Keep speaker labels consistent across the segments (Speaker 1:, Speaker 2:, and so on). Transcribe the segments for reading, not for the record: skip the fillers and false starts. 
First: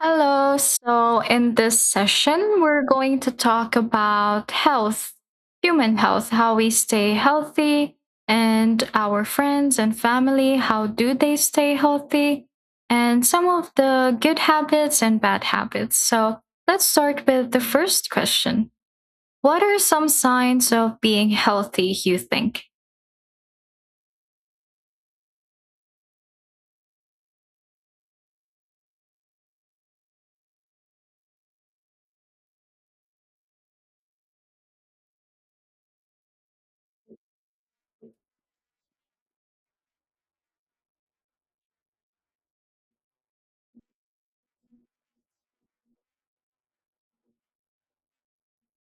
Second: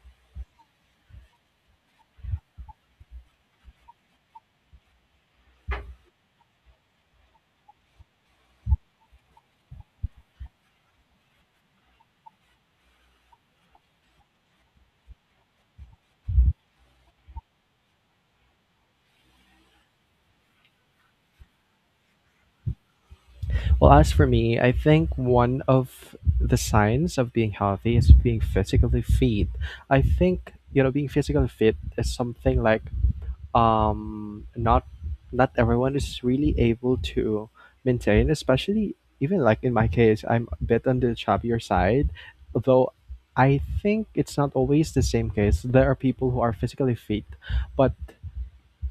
Speaker 1: Hello. So, in this session, we're going to talk about health, human health, how we stay healthy, and our friends and family, how do they stay healthy, and some of the good habits and bad habits. So, let's start with the first question. What are some signs of being healthy, you think?
Speaker 2: Well, as for me, I think one of the signs of being healthy is being physically fit. I think, you know, being physically fit is something like um not not everyone is really able to maintain, especially even like in my case, I'm a bit on the chubbier side, though I think it's not always the same case. There are people who are physically fit, but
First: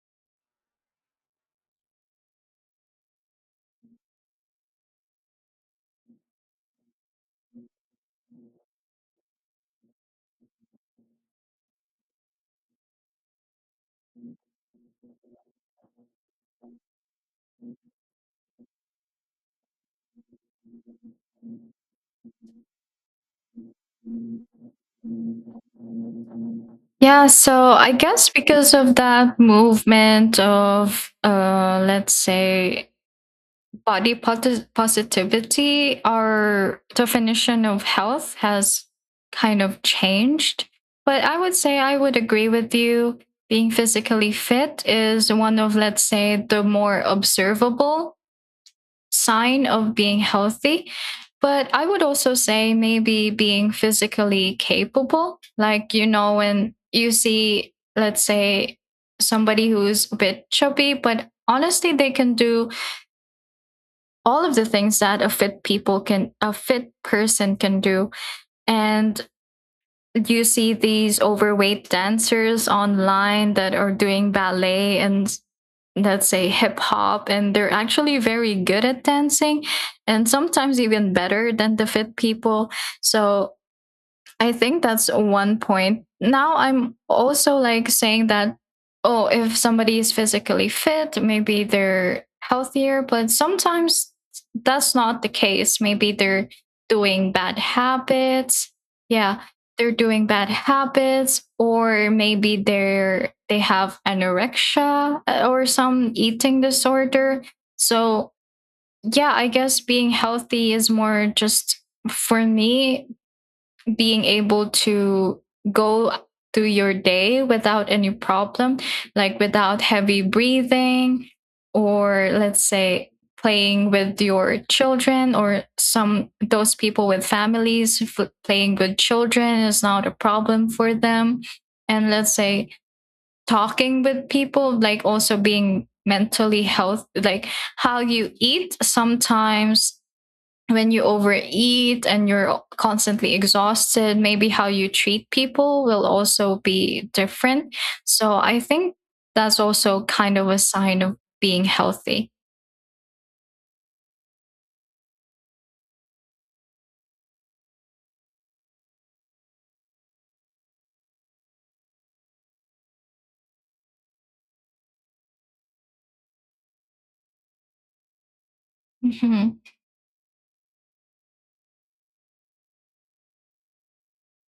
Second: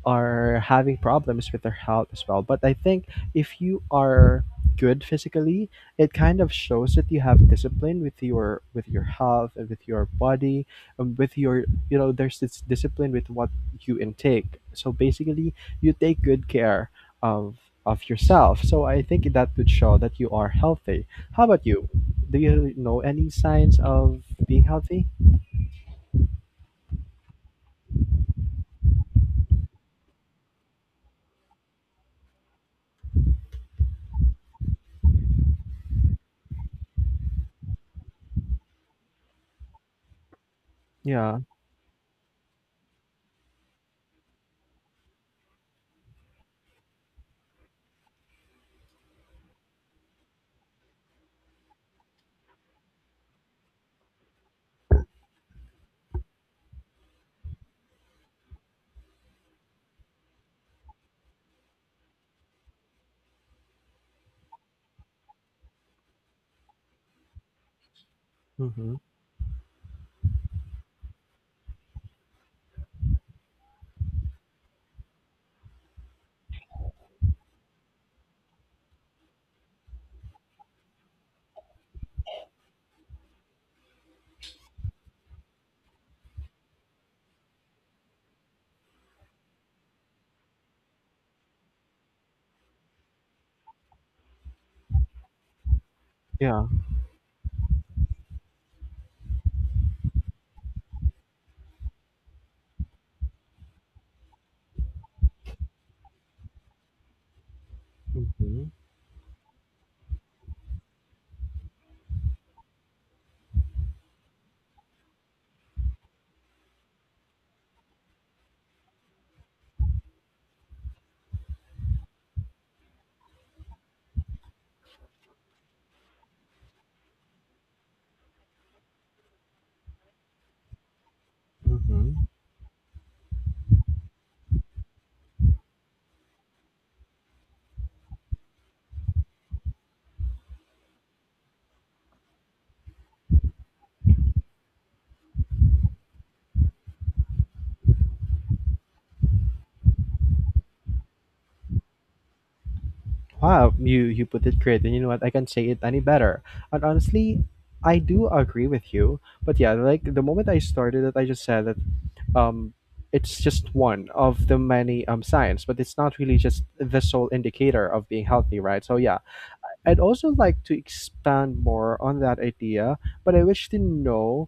Speaker 2: are having problems with their health as well. But I think if you are good physically, it kind of shows that you have discipline with your health and with your body and with your, you know, there's this discipline with what you intake. So basically, you take good care of of yourself. So I think that would show that you are healthy. How about you? Do you know any signs of being healthy?
Speaker 1: Yeah, so I guess because of that movement of, let's say, positivity, our definition of health has kind of changed. But I
Speaker 2: Yeah.
Speaker 1: would say I would agree with you. Being physically fit is one of, let's say, the more observable sign of being healthy. But I would also say maybe being physically capable. Like, you know, when you see, let's say, somebody who's a bit chubby, but honestly, they can do all of the things that a fit person can do,
Speaker 2: Mm-hmm.
Speaker 1: and you see these overweight dancers online that are doing ballet and, let's say, hip hop, and they're actually very good at dancing and sometimes even better than the fit people. So I think that's one point. Now I'm also like saying that, oh, if somebody is physically fit, maybe they're healthier, but sometimes that's not the case. Maybe they're
Speaker 2: Yeah.
Speaker 1: doing bad habits. Yeah, they're doing bad habits, or maybe they have anorexia, or some eating disorder. So
Speaker 2: Mm-hmm.
Speaker 1: yeah, I guess being healthy is more just, for me, being able to go through your day without any problem, like without heavy breathing, or, let's say, playing with your children, or some those people with families playing with children is not a problem for them, and,
Speaker 2: Mm-hmm.
Speaker 1: let's say, talking with people, like also being mentally healthy, like how you eat sometimes, when you overeat and you're constantly exhausted, maybe how you treat people will also be different. So I think that's also kind of a sign of being healthy.
Speaker 2: Wow, you put it great, and you know what? I can't say it any better. And honestly, I do agree with you. But yeah, like the moment I started it, I just said that um, it's just one of the many signs, but it's not really just the sole indicator of being healthy, right? So yeah,
Speaker 1: Mhm.
Speaker 2: I'd also like to expand more on that idea, but I wish to know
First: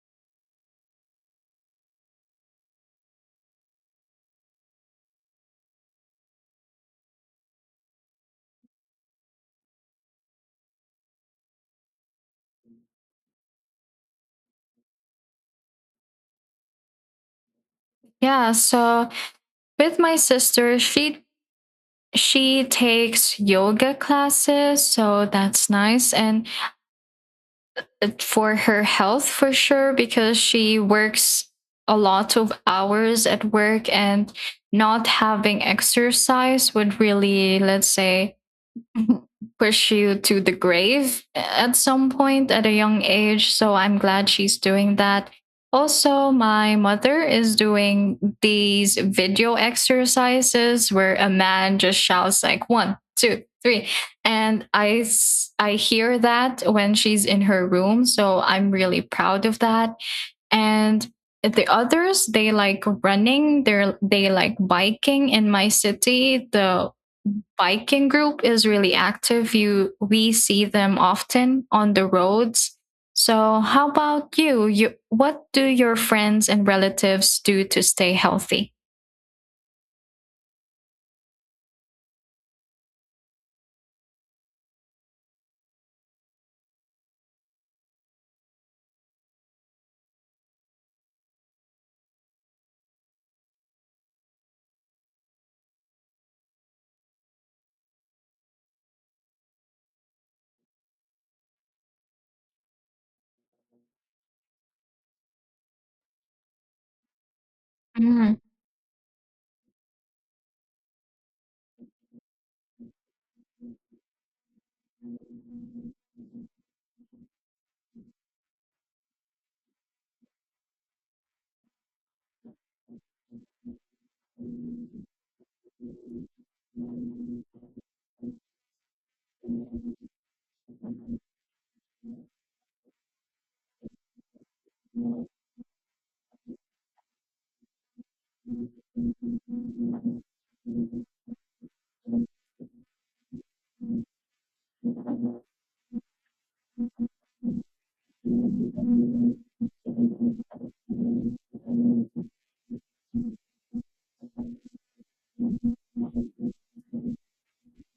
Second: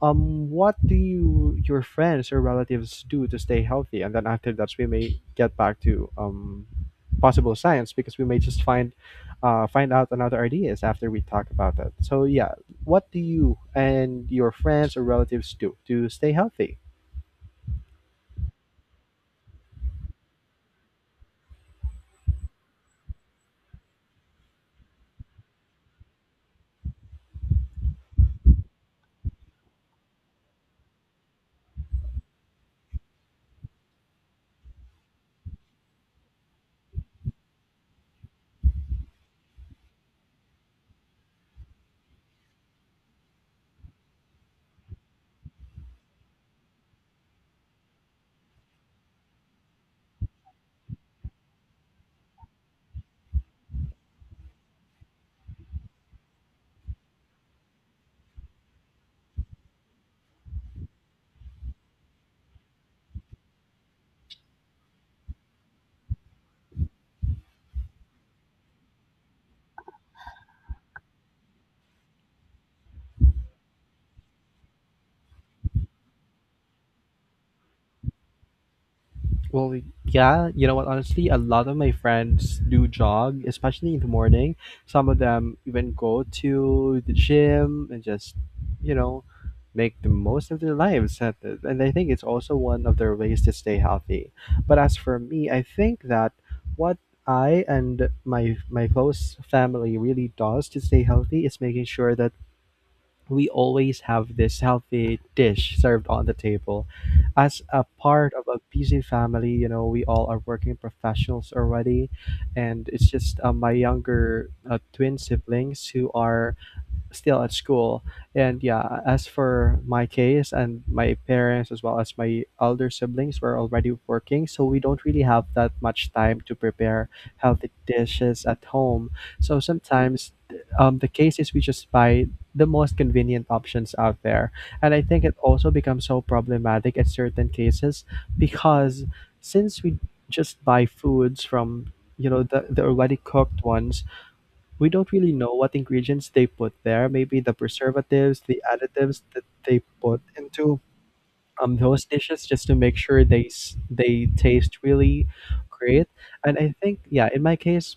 Speaker 2: what do you your friends or relatives do to stay healthy, and then after that we may get back to possible science because we may just find find out another ideas after we talk about that. So yeah, what do you and your friends or relatives do to stay healthy?
Speaker 1: Yeah. So with my sister, she takes yoga classes, so that's nice and for her health for sure, because she works a lot of hours at work, and not having exercise would, really, let's say, push you to the grave at some point at a young age. So I'm glad she's doing that. Also, my mother is doing these video exercises where a man just shouts like one, two, three, and I hear that when she's in her room. So I'm really proud of that. And the others, they like running, they like biking. In my city, the biking group is really active. You We see them often on the roads. So how about you? What do your friends and relatives do to stay healthy?
Speaker 2: Well, yeah, you know what? Honestly, a lot of my friends do jog, especially in the morning. Some of them even go to the gym and just, you know, make the most of their lives. At And I think it's also one of their ways to stay healthy. But as for me, I think that what I and my close family really does to stay healthy is making sure that we always have this healthy dish served on the table. As a part
Speaker 1: Mm.
Speaker 2: of a busy family, you know, we all are working professionals already. And it's just my younger twin siblings who are still at school. And yeah, as for my case and my parents as well as my elder siblings were already working, so we don't really have that much time to prepare healthy dishes at home. So sometimes the case is we just buy the most convenient options out there. And I think it also becomes so problematic at certain cases because since we just buy foods from, you know, the already cooked ones, we don't really know what ingredients they put there. Maybe the preservatives, the additives that they put into those dishes just to make sure they taste really great. And I think, yeah, in my case,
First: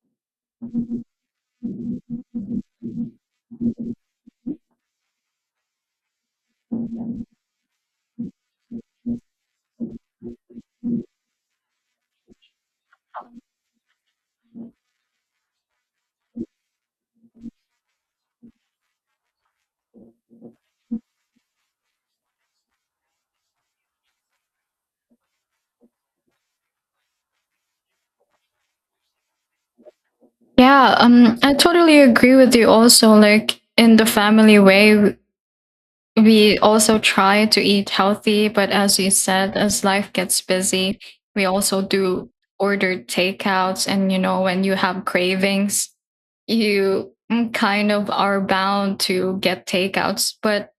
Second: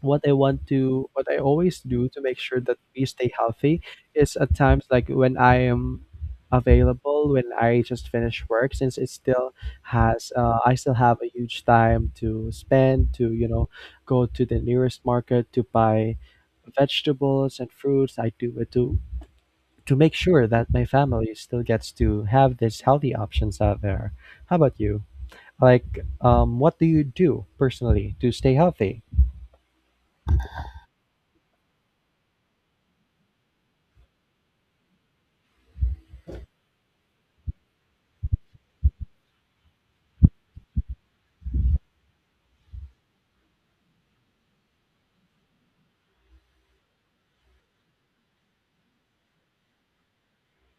Speaker 2: what I always do to make sure that we stay healthy is at times like when I am available, when I just finish work, since I still have a huge time to spend to, you know, go to the nearest market to buy vegetables and fruits. I do it to make sure that my family still gets to have these healthy options out there. How about you? Like, what do you do personally to stay healthy?
Speaker 1: Yeah, I totally agree with you also. Like in the family way, we also try to eat healthy, but as you said, as life gets busy, we also do order takeouts. And, you know, when you have cravings, you kind of are bound to get takeouts. But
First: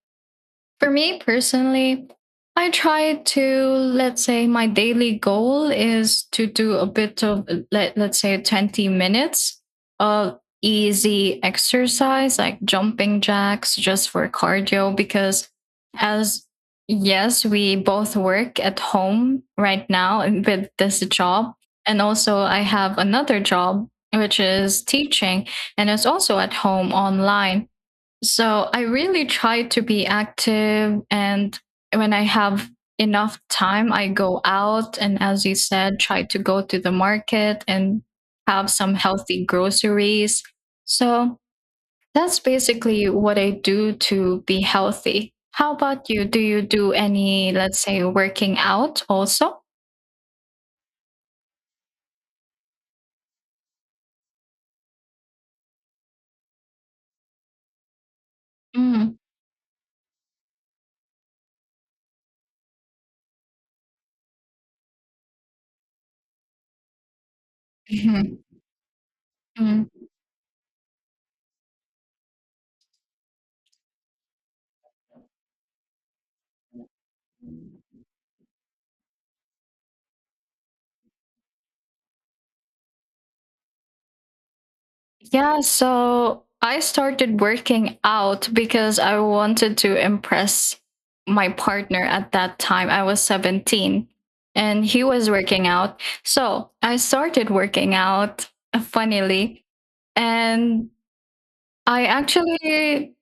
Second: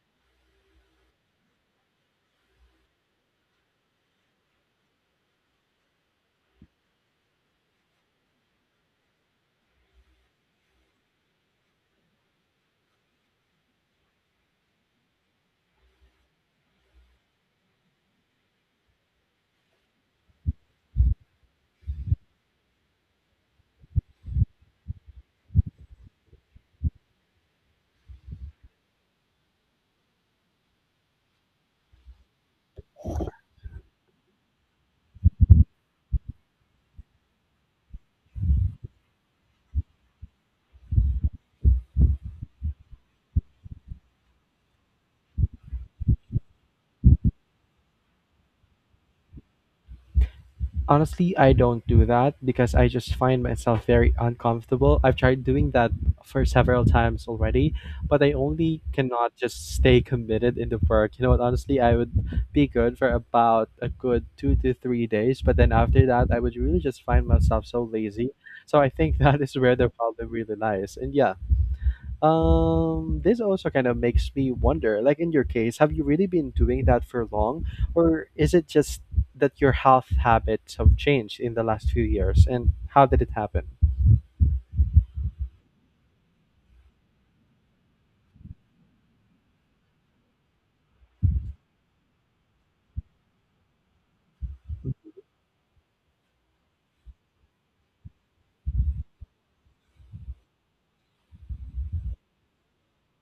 Speaker 1: for me personally, I try to, let's say, my daily goal is to do a bit of, let's say, 20 minutes of easy exercise like jumping jacks just for cardio. Because, as, yes, we both work at home right now and with this job. And also, I have another job, which is teaching, and it's also at home online. So I really try to be active. And when I have enough time, I go out and, as you said, try to go to the market and have some healthy groceries. So that's basically what I do to be healthy. How about you? Do you do any, let's say, working out also?
Speaker 2: Honestly, I don't do that because I just find myself very uncomfortable. I've tried doing that for several times already, but I only
Speaker 1: Mm.
Speaker 2: cannot just stay committed in the work. You know what? Honestly, I would be good for about a good 2 to 3 days, but then after that, I would really just find myself so lazy.
Speaker 1: Mhm.
Speaker 2: So I think that is where the
Speaker 1: Mm.
Speaker 2: problem really lies. And yeah, this also kind of makes me wonder, like in your case, have you really been doing that for long, or is it just that your health habits have changed in the last few years, and how did it happen?
Speaker 1: Yeah, so I started working out because I wanted to impress my partner at that time. I was 17 and he was working out. So I started working out, funnily, and I actually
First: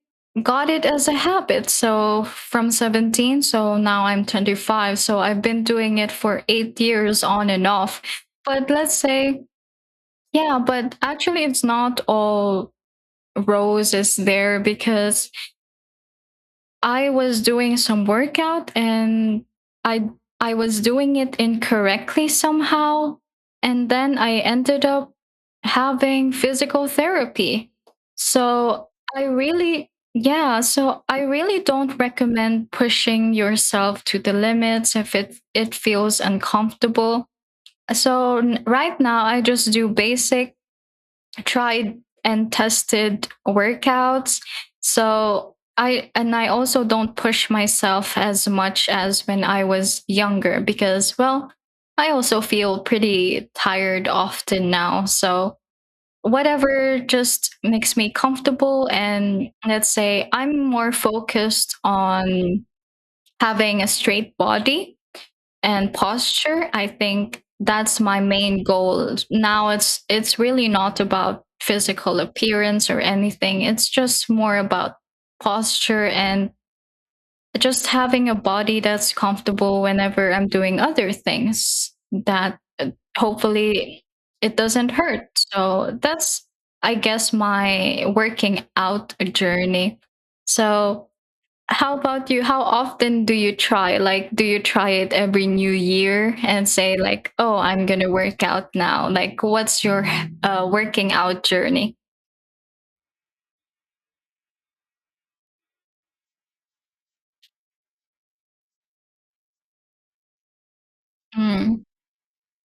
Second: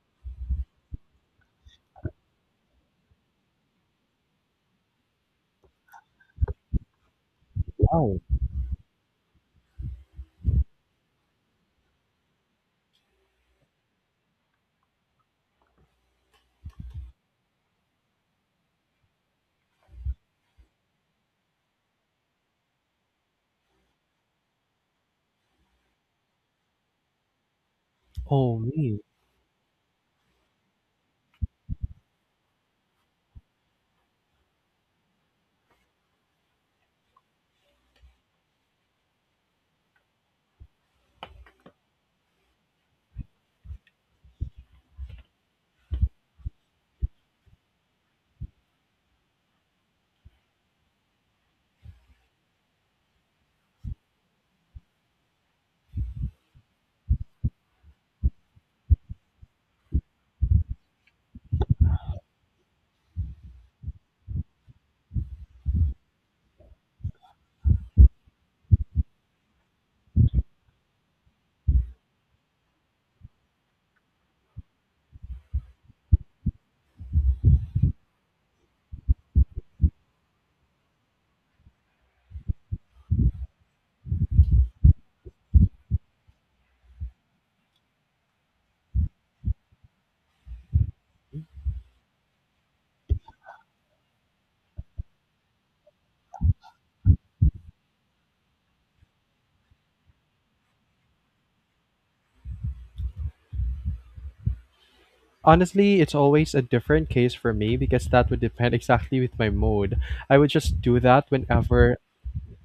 Speaker 1: got it as a habit. So from 17, so now I'm 25. So I've been doing it for 8 years on and off.
Speaker 2: Wow.
Speaker 1: But let's say, yeah, but actually, it's not all Rose is there, because I was doing some workout and I I was doing it incorrectly somehow, and then I ended up having physical therapy.
Speaker 2: Oh,
Speaker 1: So
Speaker 2: me.
Speaker 1: I really, yeah, so I really don't recommend pushing yourself to the limits if it feels uncomfortable. So right now I just do basic, tried and tested workouts. So I, and I also don't push myself as much as when I was younger, because, well, I also feel pretty tired often now. So whatever just makes me comfortable, and, let's say, I'm more focused on having a straight body and posture. I think that's my main goal now. It's really not about physical appearance or anything. It's just more about posture and just having a body that's comfortable whenever I'm doing other things, that, hopefully, it doesn't hurt. So that's, I guess, my working out journey. So how about you? How often do you try? Like, do you try it every new year and say, like, oh, I'm going to work out now? Like, what's your working out journey?
Speaker 2: Honestly, it's always a different case for me because that would depend exactly with my mood. I would just do that
Speaker 1: Mm.
Speaker 2: whenever,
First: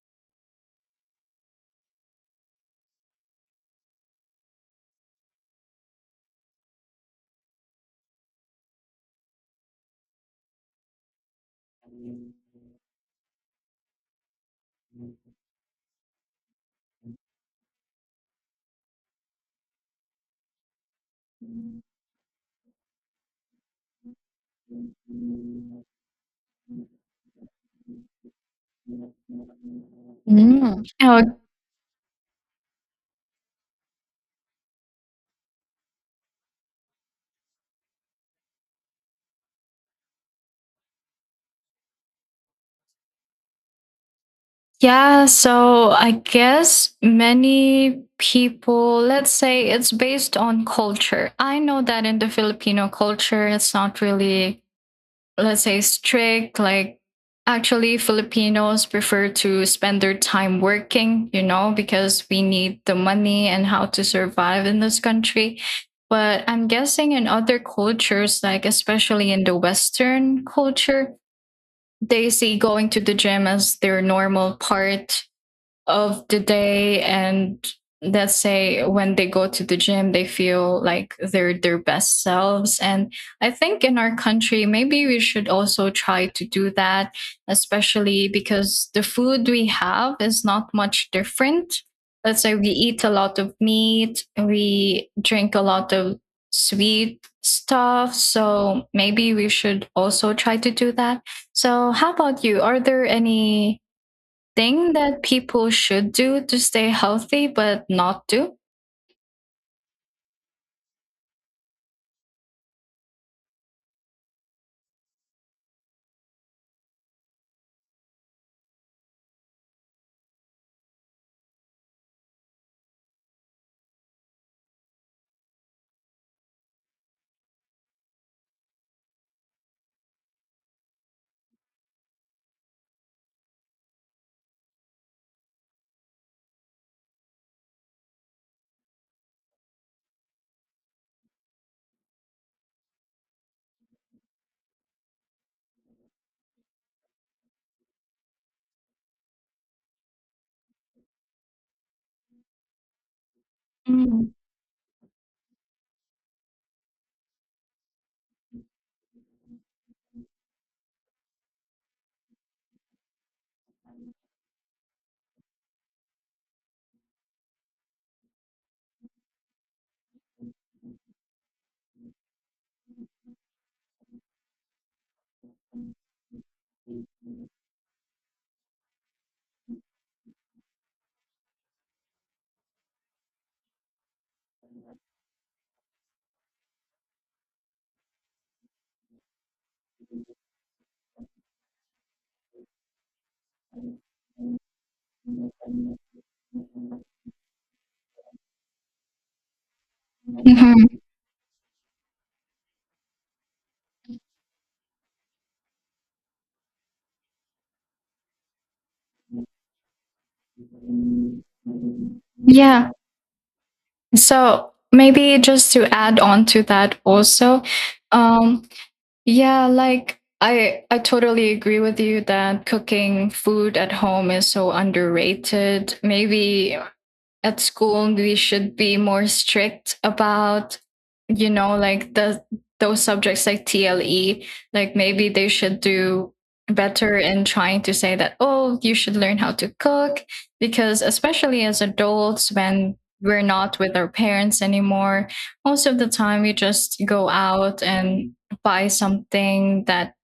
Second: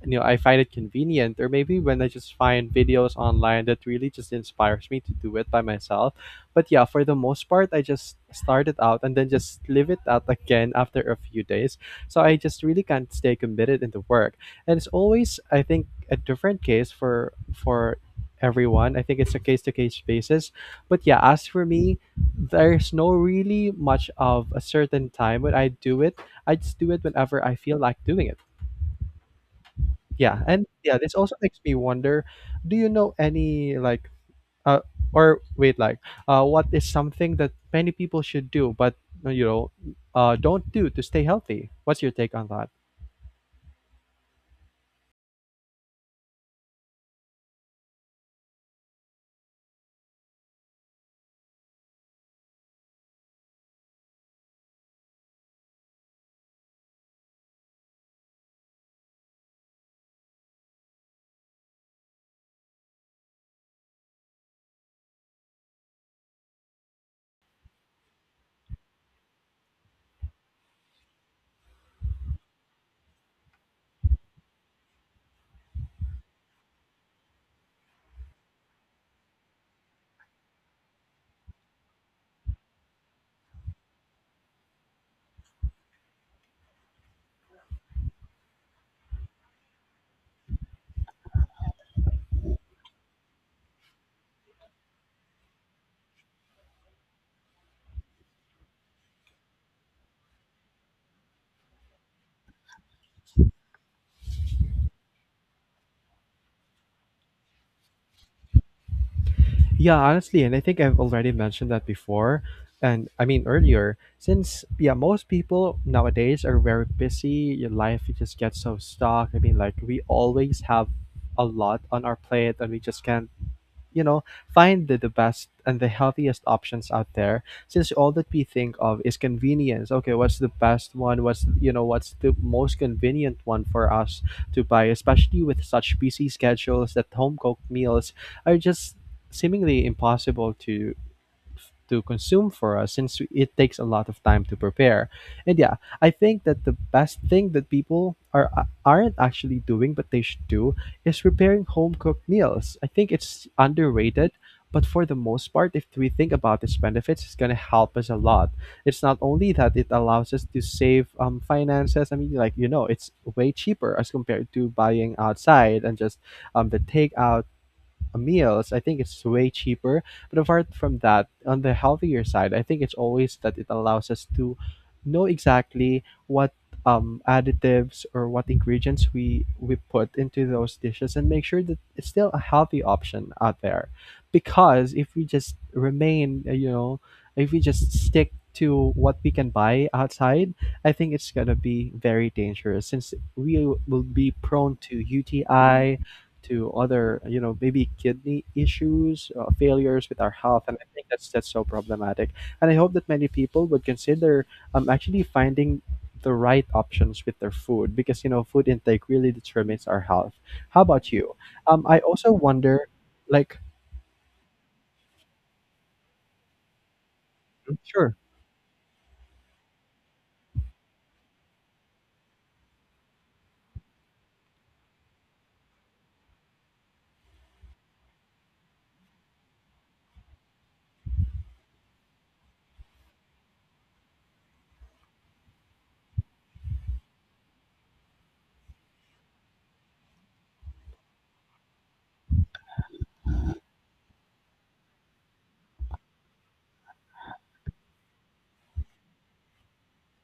Speaker 2: you know, I find it convenient, or maybe when I just find videos online that really just inspires me to do it by myself. But yeah, for the most part, I just start it out and then just leave it out again after a few days. So I just really can't stay committed into work, and it's always, I think, a different case for everyone. I think it's a case to case basis. But yeah, as for me, there's no really much of a certain time when I do it. I just do it whenever I feel like doing it. Yeah, and
Speaker 1: Mm.
Speaker 2: yeah, this also
Speaker 1: Oh,
Speaker 2: makes me wonder, do you know any like uh or wait like what is something that many people should do but, uh, you know don't do to stay healthy? What's your take on that?
Speaker 1: yeah. So I guess many people, let's say it's based on culture. I know that in the Filipino culture, it's not really, let's say, strict. Like, actually, Filipinos prefer to spend their time working, you know, because we need the money and how to survive in this country. But I'm guessing in other cultures, like especially in the Western culture, they see going to the gym as their normal part of the day, and, let's say, when they go to the gym, they feel like they're their best selves. And I think in our country, maybe we should also try to do that, especially because the food we have is not much different. Let's say, we eat a lot of meat, we drink a lot of sweet stuff, so maybe we should also try to do that. So how about you? Are there any thing that people should do to stay healthy but not do?
Speaker 2: Yeah, honestly, and I think I've already mentioned that before and I mean earlier, since yeah, most people nowadays are very busy, your life it just gets so stuck. I mean, like, we always have a lot on our plate and we just can't, you know, find the best and the healthiest options out there, since all that we think of is convenience. Okay, what's the best one, what's, you know, what's the most convenient one for us to buy, especially with such busy schedules that home cooked meals are just seemingly impossible to consume for us since it takes a lot of time to prepare. And yeah, I think that the best thing that people are aren't actually doing but they should do is preparing home cooked meals. I think it's
Speaker 1: Mm.
Speaker 2: underrated, but for the most part, if we think about its benefits, it's gonna help us a lot. It's not only that it allows us to save finances. I mean, like, you know, it's way cheaper as compared to buying outside and just the takeout meals, I think it's way cheaper. But apart from that, on the healthier side, I think it's always that it allows us to know exactly what additives or what ingredients we put into those dishes and make sure that it's still a healthy option out there. Because if we just remain, you know, if we just stick to what we can buy outside, I think it's gonna be very dangerous since we will be prone to Mm. UTI, to other, you know, maybe kidney issues, failures with our health, and I
Speaker 1: Mhm.
Speaker 2: think that's so problematic. And I hope that many people would consider actually finding the right options with their food because, you know, food intake really determines our health. How about you? I also wonder,
Speaker 1: Yeah.
Speaker 2: like,
Speaker 1: So maybe just to add on to that also,
Speaker 2: Mm, sure,
Speaker 1: um, yeah, like I totally agree with you that cooking food at home is so underrated. Maybe at school we should be more strict about, you know, like the, those subjects like TLE, like maybe they should do better in trying to say that, oh, you should learn how to cook. Because especially as adults, when we're not with our parents anymore, most of the time we just go out and buy something that,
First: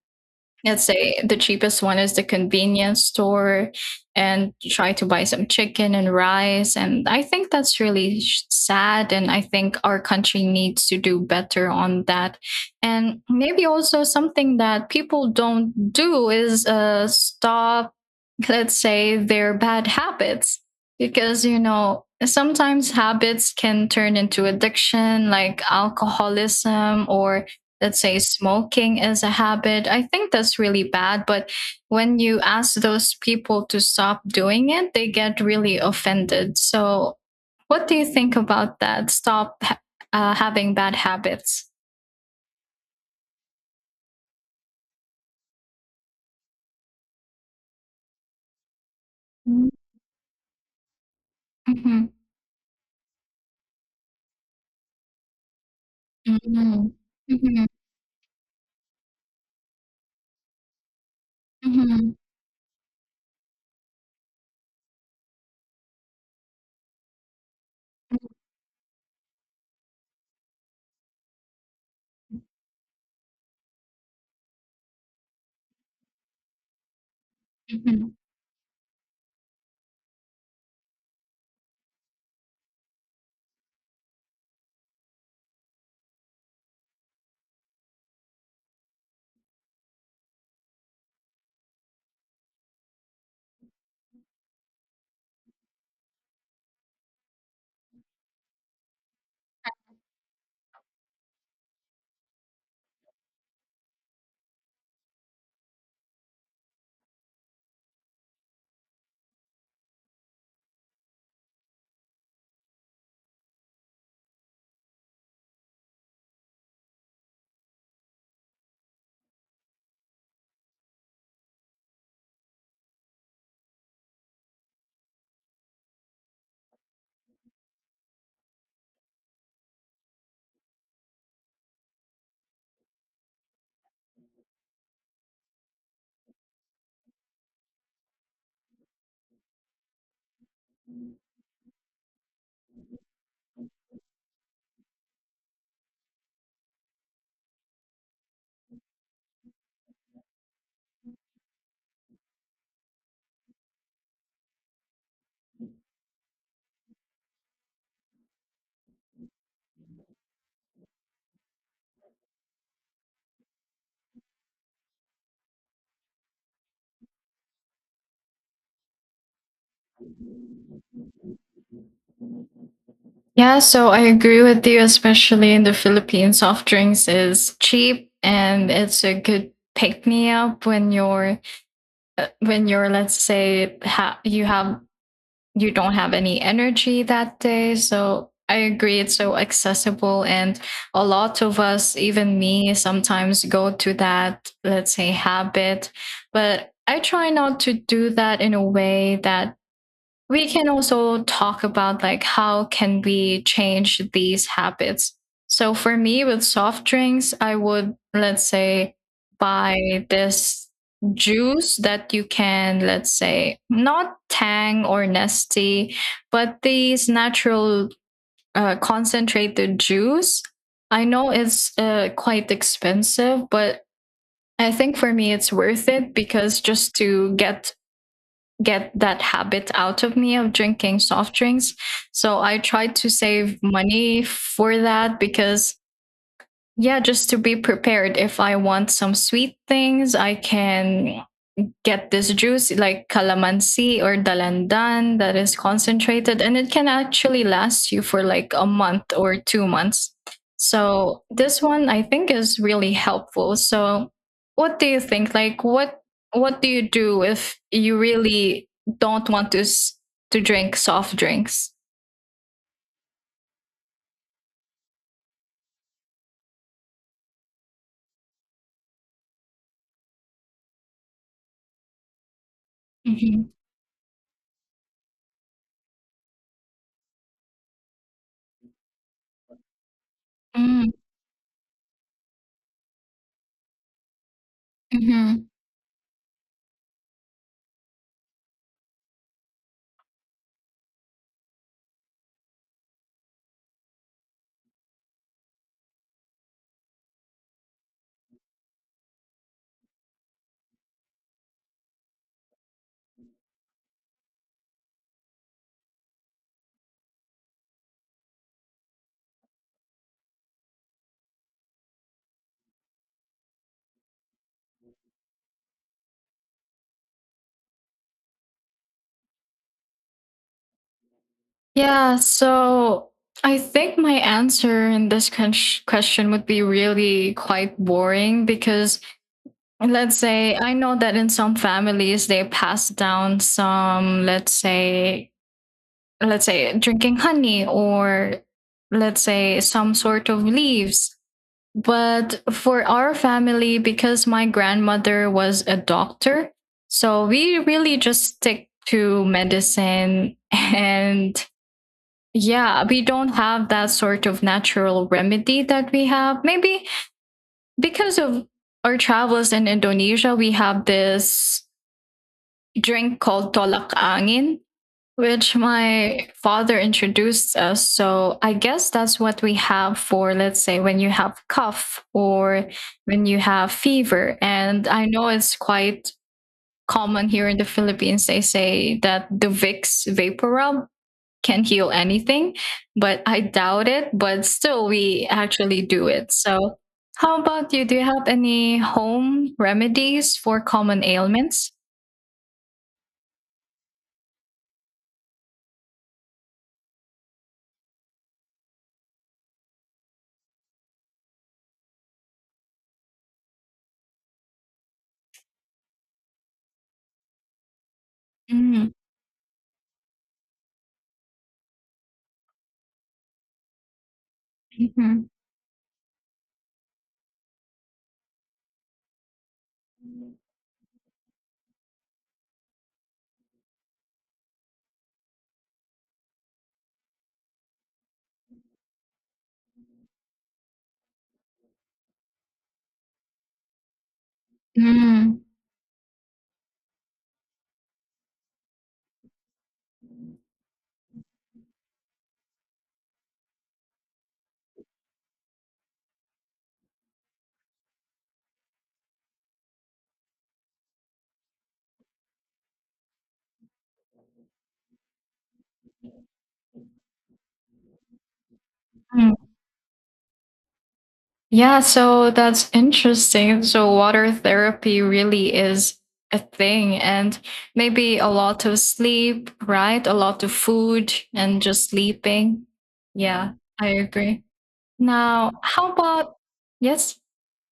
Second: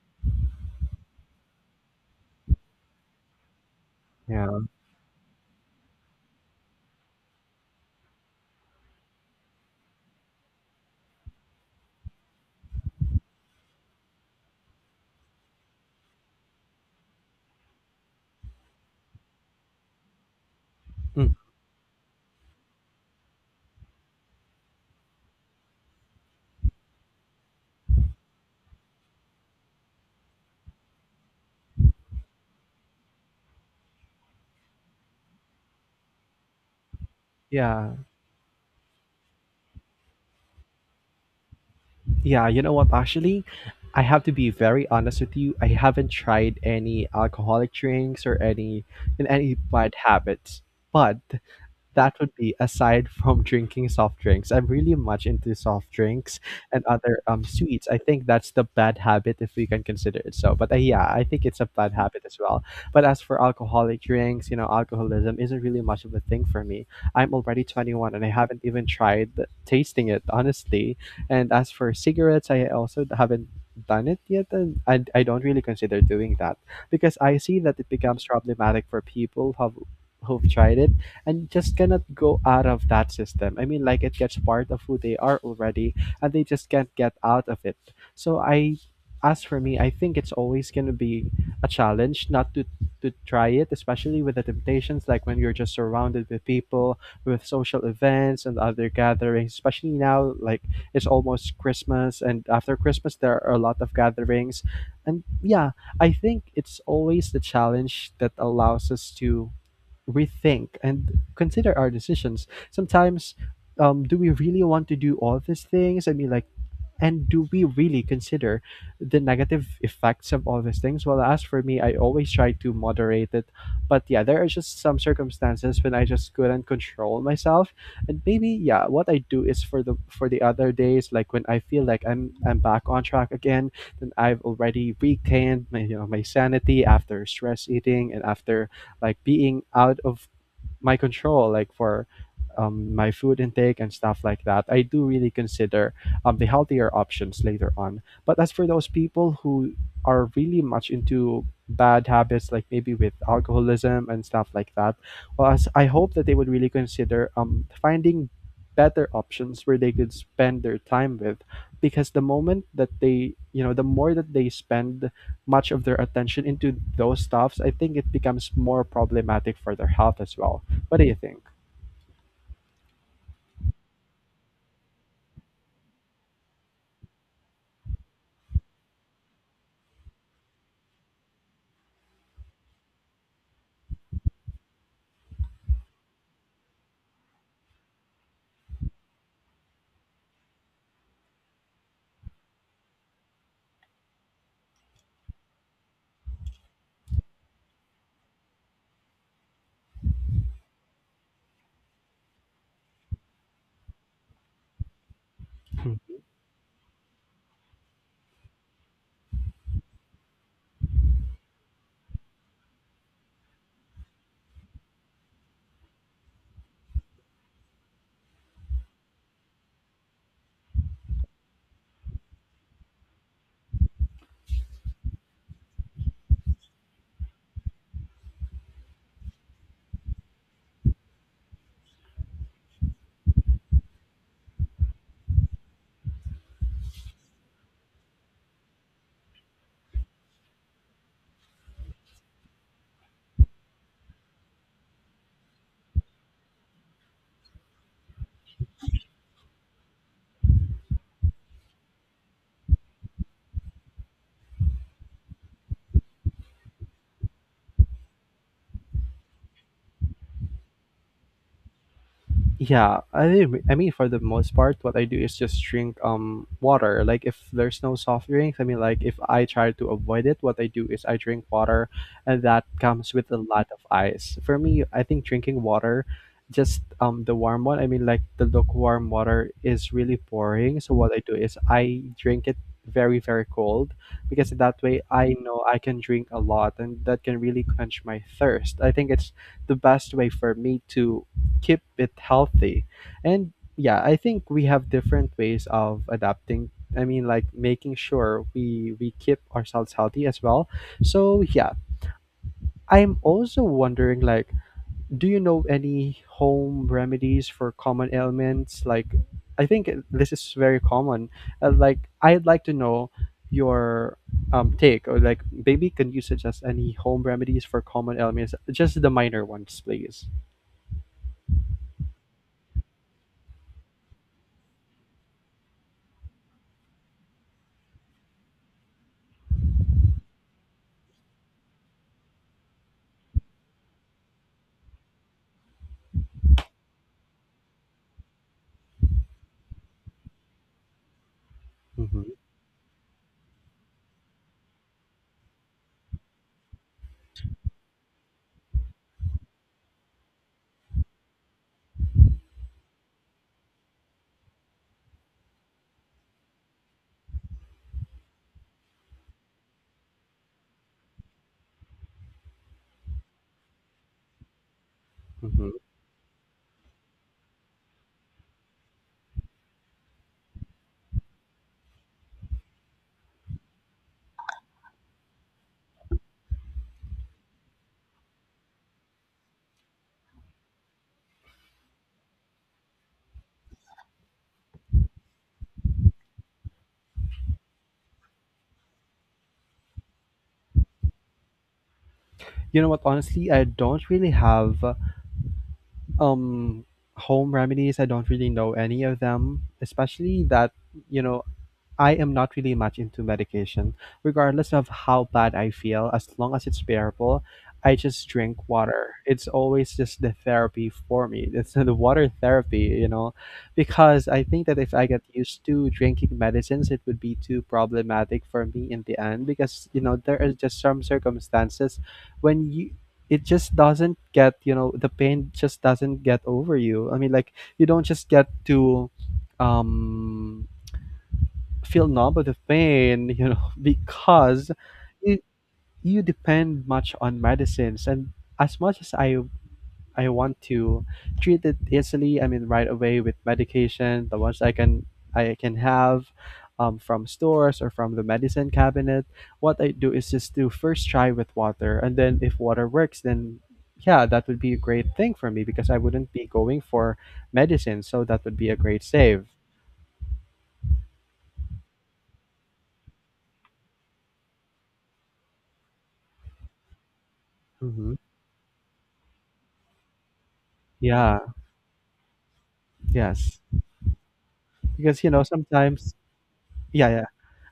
Speaker 1: let's say, the cheapest one is the convenience store,
Speaker 2: yeah,
Speaker 1: and try to buy some chicken and rice. And I think that's really sad. And I think our country needs to do better on that. And maybe also something that people don't do is, stop, let's say, their bad habits.
Speaker 2: Mm,
Speaker 1: Because, you know, sometimes habits can turn into addiction, like alcoholism, or that say smoking is a habit. I think that's really bad. But when you ask those people to stop doing it, they get really offended. So, what do
Speaker 2: yeah,
Speaker 1: you think about that? Stop having bad habits.
Speaker 2: yeah. You know what? Actually, I have to be very honest with you. I haven't tried any alcoholic drinks or any in any
Speaker 1: Mm-hmm.
Speaker 2: bad habits, but that would be aside from drinking soft drinks. I'm really much into soft drinks and
Speaker 1: Mm-hmm.
Speaker 2: other
Speaker 1: Mm-hmm.
Speaker 2: sweets. I think that's the bad habit if we can consider it so. But yeah, I think it's a bad
Speaker 1: Mm-hmm.
Speaker 2: habit as well. But as for alcoholic drinks, you know, alcoholism isn't really much of a thing for me. I'm already 21 and I haven't even tried tasting it honestly. And as for cigarettes, I also haven't done it yet and I don't really consider doing that because I see that it
Speaker 1: Mhm.
Speaker 2: becomes problematic for people who have who've tried it and you just cannot go out of that system. I mean, like, it gets part of who they are already, and they just can't get out of it. So I, as for me, I think it's always gonna be a challenge not to try it, especially with the temptations, like when you're just surrounded with people, with social events and other gatherings. Especially now, like, it's almost Christmas, and after Christmas there are a lot of gatherings, and yeah, I think it's always the challenge that allows us to rethink and consider our decisions. Sometimes, do we really want to do all these things? I mean, like, and do we really consider the negative effects of all these things? Well, as for me, I always try to moderate it. But yeah, there are just some circumstances when I just couldn't control myself. And maybe, yeah, what I do is for the other days, like when I feel like I'm back on track again, then I've already regained my you know my sanity after stress eating and after like being out of my control, like for my food intake and stuff like that, I do really consider the healthier options later on. But as for those people who are really much into bad habits, like maybe with alcoholism and stuff like that, well, as I hope that they would really consider finding better options where they could spend their time with, because the moment that they the more that they spend much of their attention into those stuffs, I think it becomes more problematic for their health as well. What do you think?
Speaker 1: Yeah, so I agree with you. Especially in the Philippines, soft drinks is cheap, and it's a good pick me up when you're, let's say, you have, you don't have any energy that day. So I agree, it's so accessible, and a lot of us, even me, sometimes go to that, let's say, habit. But I try not to do that. In a way that we can also talk about, like, how can we change these habits. So
Speaker 2: Hmm.
Speaker 1: for me, with soft drinks, I would, let's say, buy this juice that you can, let's say, not Tang or Nasty, but these natural, concentrated juice. I know it's, quite expensive, but I think for me it's worth it, because just to get that habit out of me of drinking soft drinks. So I tried to save money for that, because, yeah, just to be prepared. If I want some sweet things, I can get this juice like calamansi or dalandan that is concentrated, and it can actually last you for like a month or 2 months. So this one I think is really helpful. So what do you think? Like, what do you do if you really don't want to to drink soft drinks?
Speaker 2: Yeah, I mean, for the most part, what I do is just drink water. Like if there's no soft drinks, I mean, like if I try to avoid it, what I do is I drink water, and that comes with a
Speaker 1: Mhm.
Speaker 2: lot of ice. For me, I think drinking water, just the warm one. I mean, like the lukewarm water is really boring.
Speaker 1: Mm,
Speaker 2: So what I do is I drink it very very cold, because that way I
Speaker 1: mhm.
Speaker 2: know I can drink a lot, and that can really quench my thirst. I think it's the best way for me to keep it healthy. And yeah, I think we have different ways of adapting. I mean, like making sure we keep ourselves healthy as well. So yeah, I'm also wondering like, do you know any home remedies for common ailments? Like, I think this is very common. Like, I'd like to know your take, or like maybe can you suggest any home remedies for common ailments, just the minor ones, please?
Speaker 1: Yeah, so I think my answer in this question would be really quite boring. Because, and let's say, I know that in some families they pass down some, let's say, let's say, drinking honey, or, let's say, some sort of leaves.
Speaker 2: Mm-hmm.
Speaker 1: But for our family, because my grandmother was a doctor, so we really just stick to medicine and, yeah, we don't have that sort of natural remedy that we have. Maybe because of our travels in Indonesia, we have this drink called tolak angin, which
Speaker 2: Mm-hmm.
Speaker 1: my father introduced us. So I guess that's what we have for, let's say, when you have cough or when you have fever. And I know it's quite common here in the Philippines. They say that the Vicks vapor rub can heal anything, but I doubt it. But still, we actually do it. So, how about you? Do you have any home remedies for common ailments?
Speaker 2: You know what? Honestly, I don't really have um home remedies. I don't really know any of them, especially that, you know, I am not really much into medication, regardless of how bad I feel, as long as it's bearable. I just drink water. It's always just the therapy for me. It's the water therapy, because I think that if I get
Speaker 1: Mm-hmm.
Speaker 2: used to drinking medicines, it would be too problematic for me in the end, because, there are just some circumstances when you, it just doesn't get, the pain just doesn't get over you. I mean, like you don't just get to um feel numb of the pain, because you,
Speaker 1: Mm,
Speaker 2: you depend much on medicines. And as much as I want to treat it easily, I mean right away with medication, the ones I can have from stores or from the medicine cabinet. What I do is just to first try with water, and then if water works, then yeah, that would be a great thing for me because I wouldn't be going for medicine, so that would be a great
Speaker 1: mm.
Speaker 2: save.
Speaker 1: Yeah, so that's interesting. So water therapy really is a thing and
Speaker 2: Hmm.
Speaker 1: maybe a lot of sleep, right? A lot of food
Speaker 2: Yeah.
Speaker 1: and just sleeping. Yeah,
Speaker 2: Yes.
Speaker 1: I agree.
Speaker 2: Because
Speaker 1: Now, how
Speaker 2: sometimes,
Speaker 1: about
Speaker 2: yeah,
Speaker 1: yes?
Speaker 2: yeah,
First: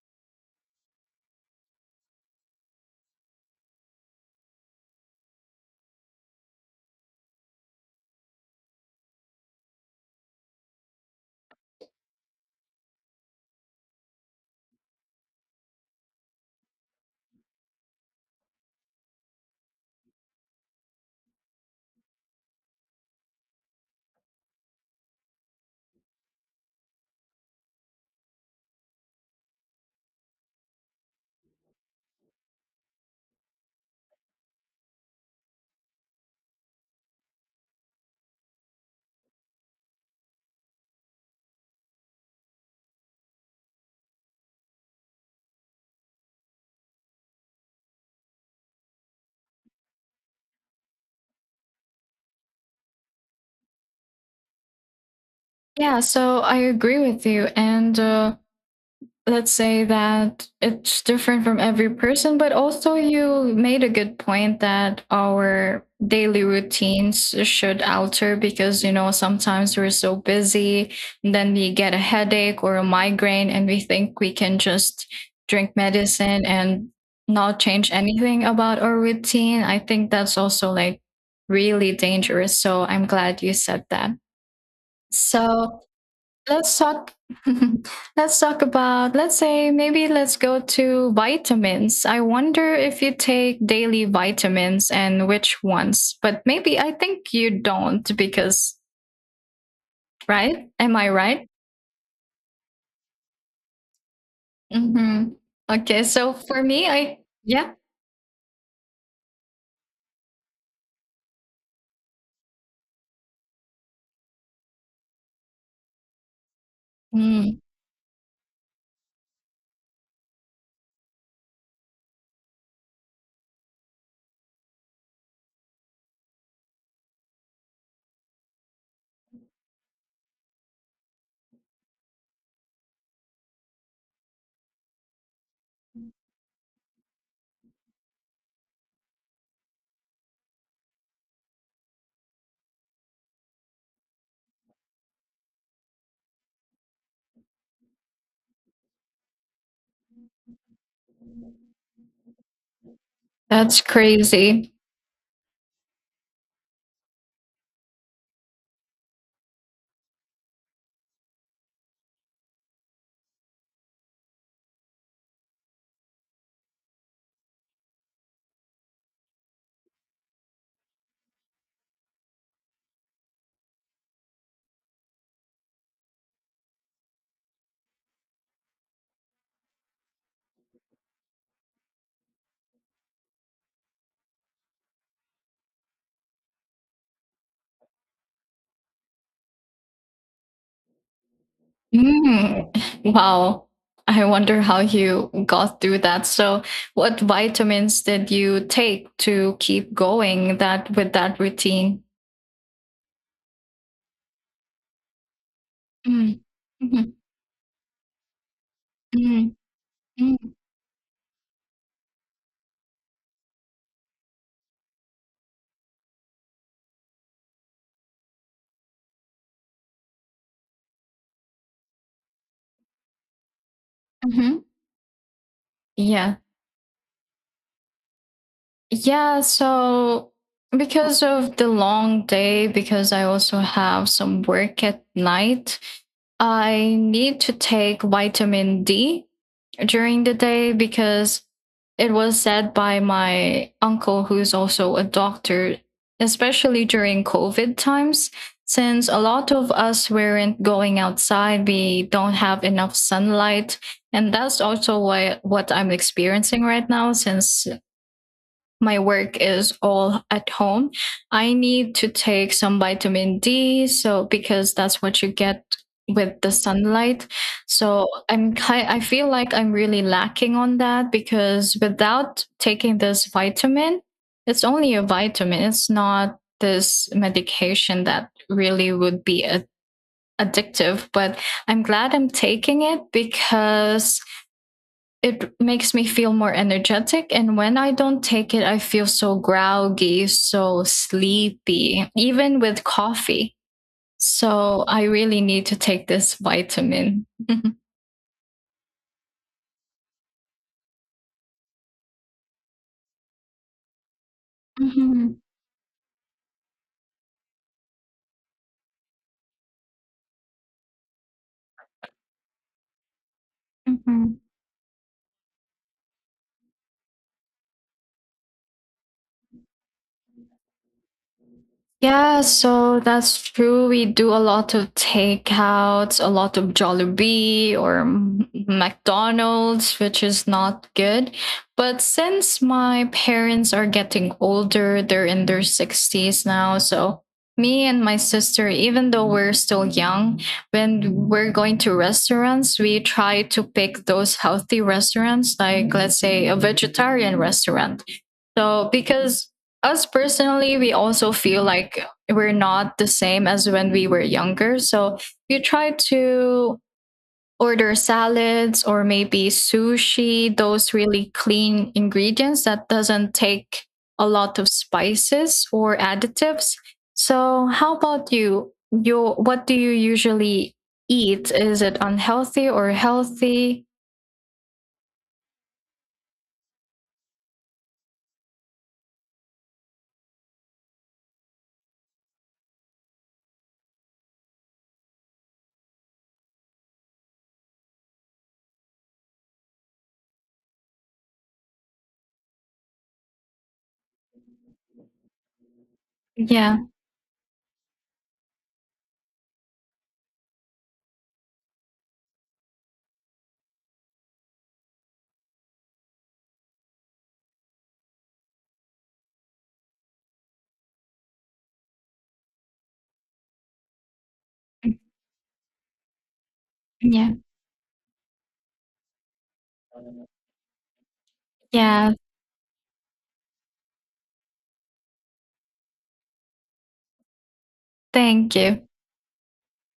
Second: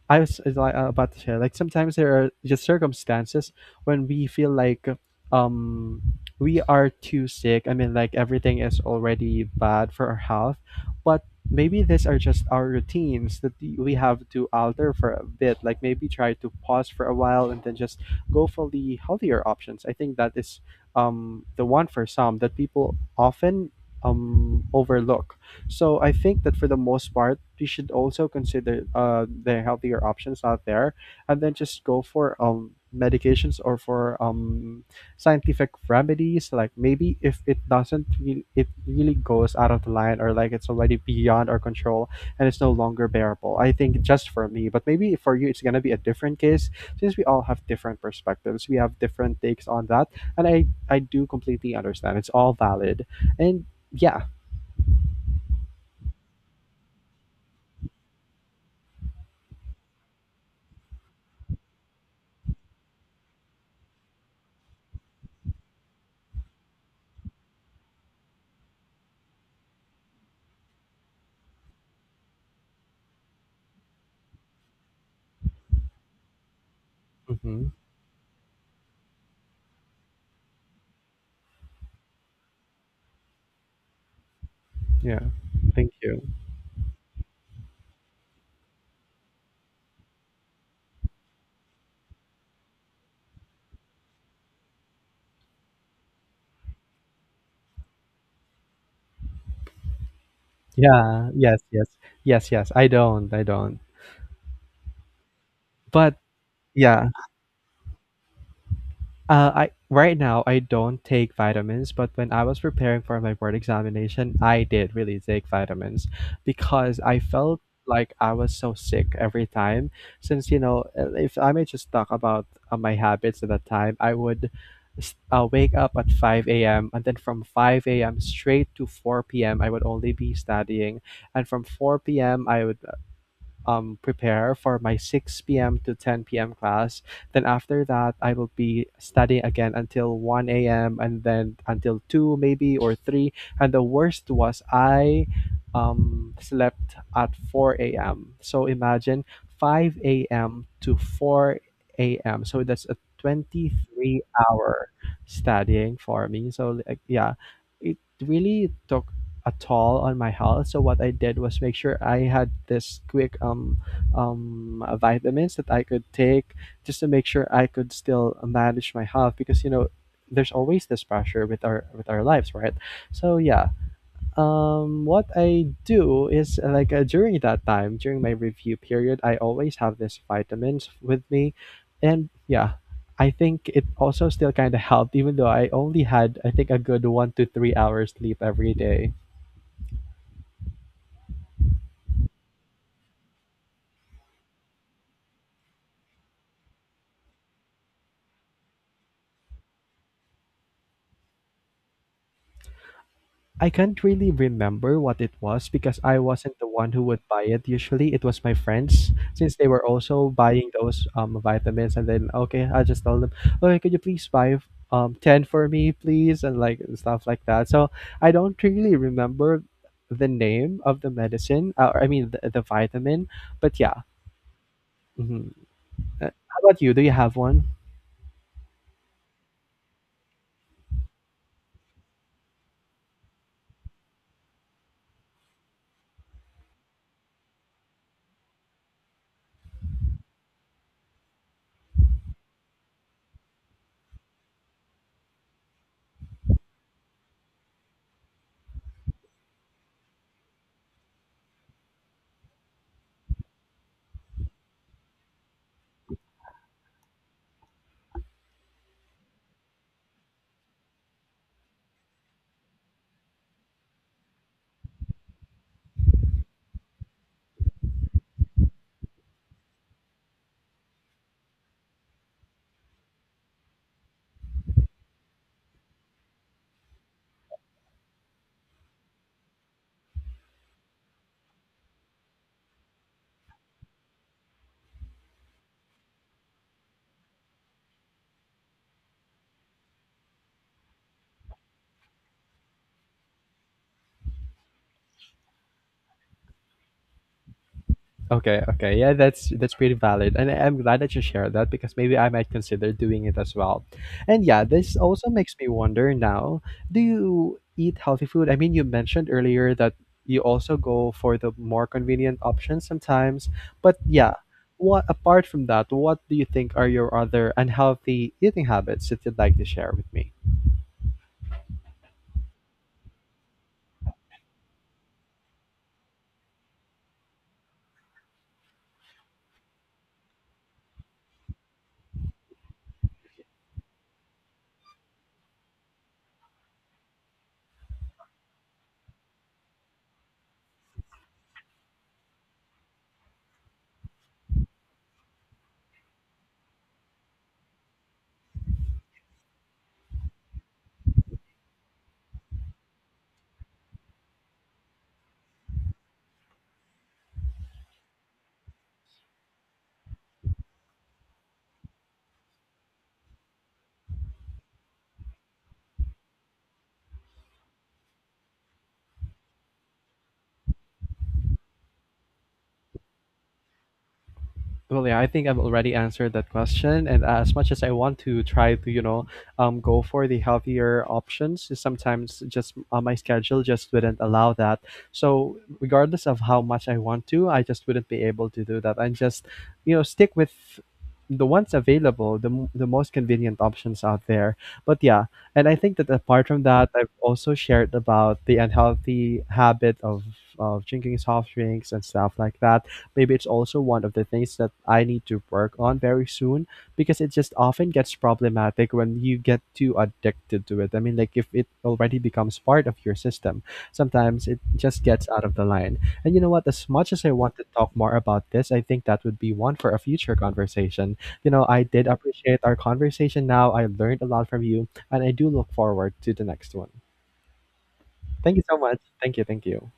Speaker 2: I was is like, about to share, like sometimes there are just circumstances when we feel like um we are too sick. I mean, like everything is already bad for our health, but maybe these are just our routines that we have to alter for a bit, like maybe try to pause for a while and then just go for the healthier options. I think that is the one for some that people often overlook. So I think that for the most part, we should also consider the healthier options out there, and then just go for medications or for scientific remedies. Like maybe if it doesn't, it really goes out of the line, or like it's already beyond our control and it's no longer bearable. I think just for me, but maybe for you, it's gonna be a different case, since we all have different perspectives. We have different takes on that, and I do completely understand. It's all valid, and yeah.
Speaker 1: Yeah, so I agree with you. And let's say that it's different from every person, but also you made a good point that our daily routines should alter, because you know sometimes we're so busy and then we get a headache or a migraine and we think we can just drink medicine and not
Speaker 2: Mhm.
Speaker 1: change anything about our routine. I think that's also like really dangerous, so I'm glad you said that.
Speaker 2: Yeah.
Speaker 1: So
Speaker 2: Thank you.
Speaker 1: let's talk let's talk about, let's say, maybe let's go to vitamins. I wonder if you take daily vitamins and which ones. But maybe I think you don't because, right? Am I
Speaker 2: Yeah.
Speaker 1: right?
Speaker 2: Yes. Yes. Yes. Yes. I don't. I don't.
Speaker 1: Mhm. Okay,
Speaker 2: But
Speaker 1: so for me
Speaker 2: yeah.
Speaker 1: I yeah.
Speaker 2: I right now I don't take vitamins, but when I was preparing for my board examination, I did really take vitamins because I
Speaker 1: Mm,
Speaker 2: felt like I was so sick every time. Since if I may just talk about my habits at that time, I would wake up at 5 a.m., and then from 5 a.m. straight to 4 p.m. I would only be studying, and from 4 p.m. I would prepare for my 6 p.m. to 10 p.m. class. Then after that, I will be studying again until 1 a.m., and then until 2 maybe or 3. And the worst was I slept at 4 a.m. So imagine 5 a.m. to 4 a.m. So that's a
Speaker 1: that's
Speaker 2: 23
Speaker 1: crazy.
Speaker 2: hour studying for me. So like, yeah, it really took at all on my health. So what I did was make sure I had this quick vitamins that I could take, just to make sure I could still manage my health, because there's always this pressure with our lives, right? So yeah, what I do is like, during that time, during my review period, I always have this vitamins with me, and yeah, I think it also still kind of helped, even though I only had, I think, a good 1 to 3 hours sleep every day.
Speaker 1: Mm, wow. I wonder how you got through that. So, what vitamins did you take to keep going that with that routine?
Speaker 2: I can't really remember what it was because I
Speaker 1: Mm,
Speaker 2: wasn't the one who
Speaker 1: mhm,
Speaker 2: would buy it. Usually, it was my friends
Speaker 1: mm,
Speaker 2: since they were also
Speaker 1: mm,
Speaker 2: buying those vitamins. And then, okay, I just told them, okay, could you please buy ten for me, please, and like stuff like that. So I don't really remember the name of the medicine, or I mean the vitamin. But yeah,
Speaker 1: mhm.
Speaker 2: hmm
Speaker 1: Yeah.
Speaker 2: how about you? Do you have one?
Speaker 1: Yeah, so because of the long day, because I also have some work at night, I need to take vitamin D during the day because it was said by my uncle, who's also a doctor, especially during COVID times, since a lot of us weren't going outside, we don't have enough sunlight. And that's also why, what I'm experiencing right now, since my work is all at home, I need to take some vitamin D. So because that's what you get with the sunlight. So I'm I feel like I'm really lacking on that, because without taking this vitamin, it's only a vitamin. It's not this medication that really would be addictive, but I'm glad I'm taking it because it makes me feel more energetic, and when I don't take it I feel so groggy, so sleepy, even with coffee. So I really need to take this vitamin.
Speaker 2: Okay, okay. Yeah, that's pretty valid. And I'm glad that you shared that, because maybe I might consider doing it as well. And yeah, this also makes me wonder now, do you eat healthy food? I mean, you mentioned earlier that you also go for the more convenient options sometimes, but
Speaker 1: Mm-hmm.
Speaker 2: yeah, what apart from that, what do you think are your other unhealthy eating habits that you'd like to share with me?
Speaker 1: Yeah, so that's true. We do a lot of takeouts, a lot of Jollibee or McDonald's, which is not good. But since my parents are getting older, they're in their 60s now. So me and my sister, even though we're still young, when we're going to restaurants, we try to pick those healthy restaurants, like let's say a vegetarian restaurant. So, because us personally, we also feel like we're not the same as when we were younger. So, you try to order salads or maybe sushi, those really clean ingredients that doesn't take a lot of spices or additives. So, how about you? You what do you usually eat? Is it unhealthy or healthy?
Speaker 2: Well, yeah, I think I've already answered that question. And as much as I want to try to, go for the healthier options, sometimes just my schedule just wouldn't allow that. So, regardless of how much I want to, I just wouldn't be able to do that. I just, stick with the ones available, the most convenient options out there. But yeah, and I think that apart from
Speaker 1: Yeah.
Speaker 2: that, I've also shared about the unhealthy habit of, drinking soft drinks and stuff like that. Maybe it's also one of the things that I need to work on very soon, because it just often gets problematic when you get too addicted to it. I mean, like if it already becomes part of your system, sometimes it just gets out of the line. And you know what? As much as I
Speaker 1: Yeah.
Speaker 2: want to talk more about this, I think that would be one for a future conversation. You know, I did
Speaker 1: Yeah.
Speaker 2: appreciate our conversation now. I learned a lot from you, and I do look forward to the next one.
Speaker 1: Thank
Speaker 2: Thank you so
Speaker 1: you.
Speaker 2: much. Thank you. Thank you.